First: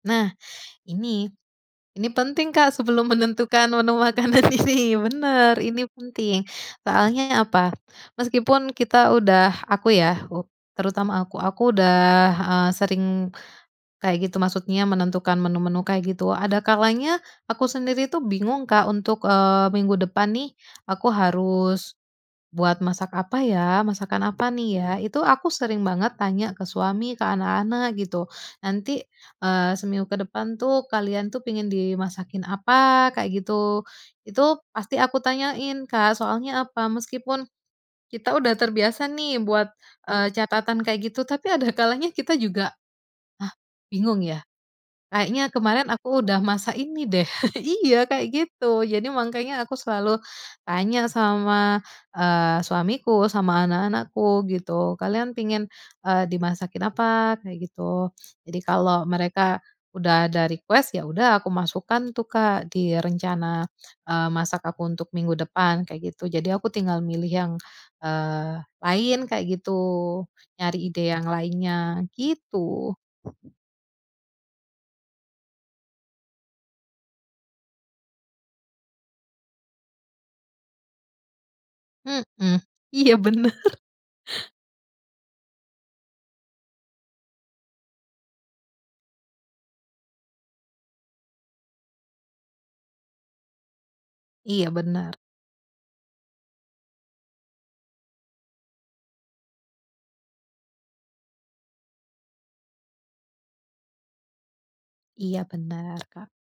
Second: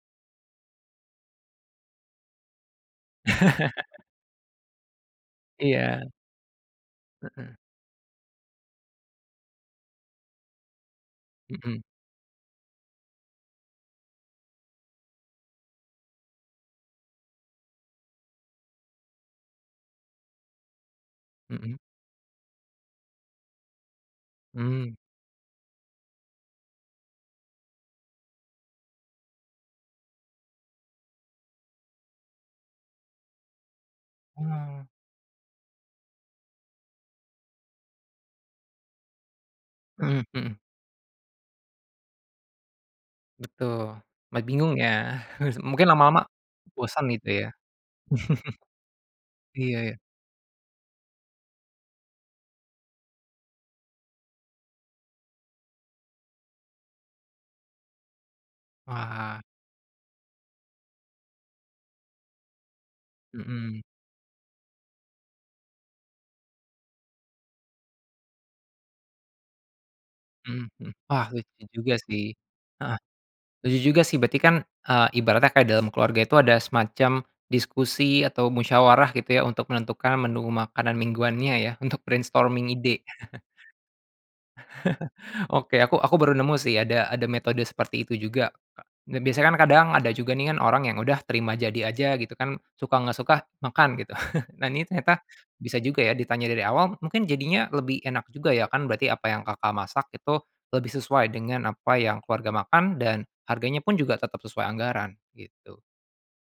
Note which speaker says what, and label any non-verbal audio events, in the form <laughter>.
Speaker 1: Nah, ini, ini penting, Kak, sebelum menentukan menu
Speaker 2: <chuckles>
Speaker 1: makanan ini bener, ini
Speaker 2: Iya.
Speaker 1: penting soalnya
Speaker 2: Heeh.
Speaker 1: apa, meskipun kita udah aku ya terutama aku aku
Speaker 2: Mhm.
Speaker 1: udah, eee, sering kayak gitu, maksudnya menentukan menu-menu kayak gitu, ada kalanya aku sendiri tuh bingung, Kak, untuk, eee, minggu depan nih aku
Speaker 2: Mhm.
Speaker 1: harus, buat masak apa ya? Masakan apa nih ya?
Speaker 2: Hmm.
Speaker 1: Itu aku sering banget tanya ke suami ke anak-anak gitu. Nanti, eee, seminggu kedepan tuh kalian tuh pengen dimasakin apa? Kayak gitu. Itu
Speaker 2: Hmm.
Speaker 1: pasti aku tanyain, Kak, soalnya apa, meskipun kita udah terbiasa nih buat,
Speaker 2: Mhm
Speaker 1: eee,
Speaker 2: mhm.
Speaker 1: catatan kayak gitu tapi ada kalanya kita juga, hah
Speaker 2: Betul,
Speaker 1: bingung
Speaker 2: ma
Speaker 1: ya,
Speaker 2: bingungnya,
Speaker 1: kayaknya
Speaker 2: <chuckles>
Speaker 1: kemarin
Speaker 2: mungkin
Speaker 1: aku
Speaker 2: lama-lama,
Speaker 1: udah masak
Speaker 2: bosan
Speaker 1: ini deh,
Speaker 2: gitu ya?
Speaker 1: <chuckles> iya kayak gitu jadi
Speaker 2: <chuckles>
Speaker 1: makanya
Speaker 2: Iya
Speaker 1: aku
Speaker 2: iya.
Speaker 1: selalu tanya sama, eee, suamiku sama anak-anakku gitu kalian pingin, eee, dimasakin apa? Kayak gitu. Jadi kalau
Speaker 2: Wah.
Speaker 1: mereka udah ada request ya udah, aku masukkan tuh, Kak, di rencana,
Speaker 2: Mhm.
Speaker 1: eee, masak aku untuk minggu depan, kayak gitu. Jadi aku tinggal milih yang, eee, lain kayak gitu,
Speaker 2: Mhm
Speaker 1: nyari
Speaker 2: mhm,
Speaker 1: ide yang
Speaker 2: wah lucu juga
Speaker 1: lainnya,
Speaker 2: sih
Speaker 1: gitu.
Speaker 2: heeh. Lucu juga sih, berarti kan, eee, ibaratnya dalam keluarga itu ada semacam diskusi, atau musyawarah gitu ya untuk menentukan menu makanan mingguannya ya untuk
Speaker 1: Mhm,
Speaker 2: brainstorming ide.
Speaker 1: iya
Speaker 2: <chuckles>
Speaker 1: bener.
Speaker 2: <chuckles> Oke aku aku baru nemu sih ada ada metode seperti itu juga. Biasanya kan kadang ada juga nih kan orang yang udah terima jadi aja gitu kan, suka nggak suka makan gitu. <chuckles> Nah,
Speaker 1: Iya,
Speaker 2: ini
Speaker 1: bener.
Speaker 2: ternyata bisa juga ya ditanya dari awal mungkin jadinya lebih enak juga ya kan, berarti apa yang, Kakak, masak itu lebih sesuai dengan apa yang keluarga makan dan harganya pun juga tetap sesuai anggaran
Speaker 1: Iya
Speaker 2: gitu.
Speaker 1: benar, Kak.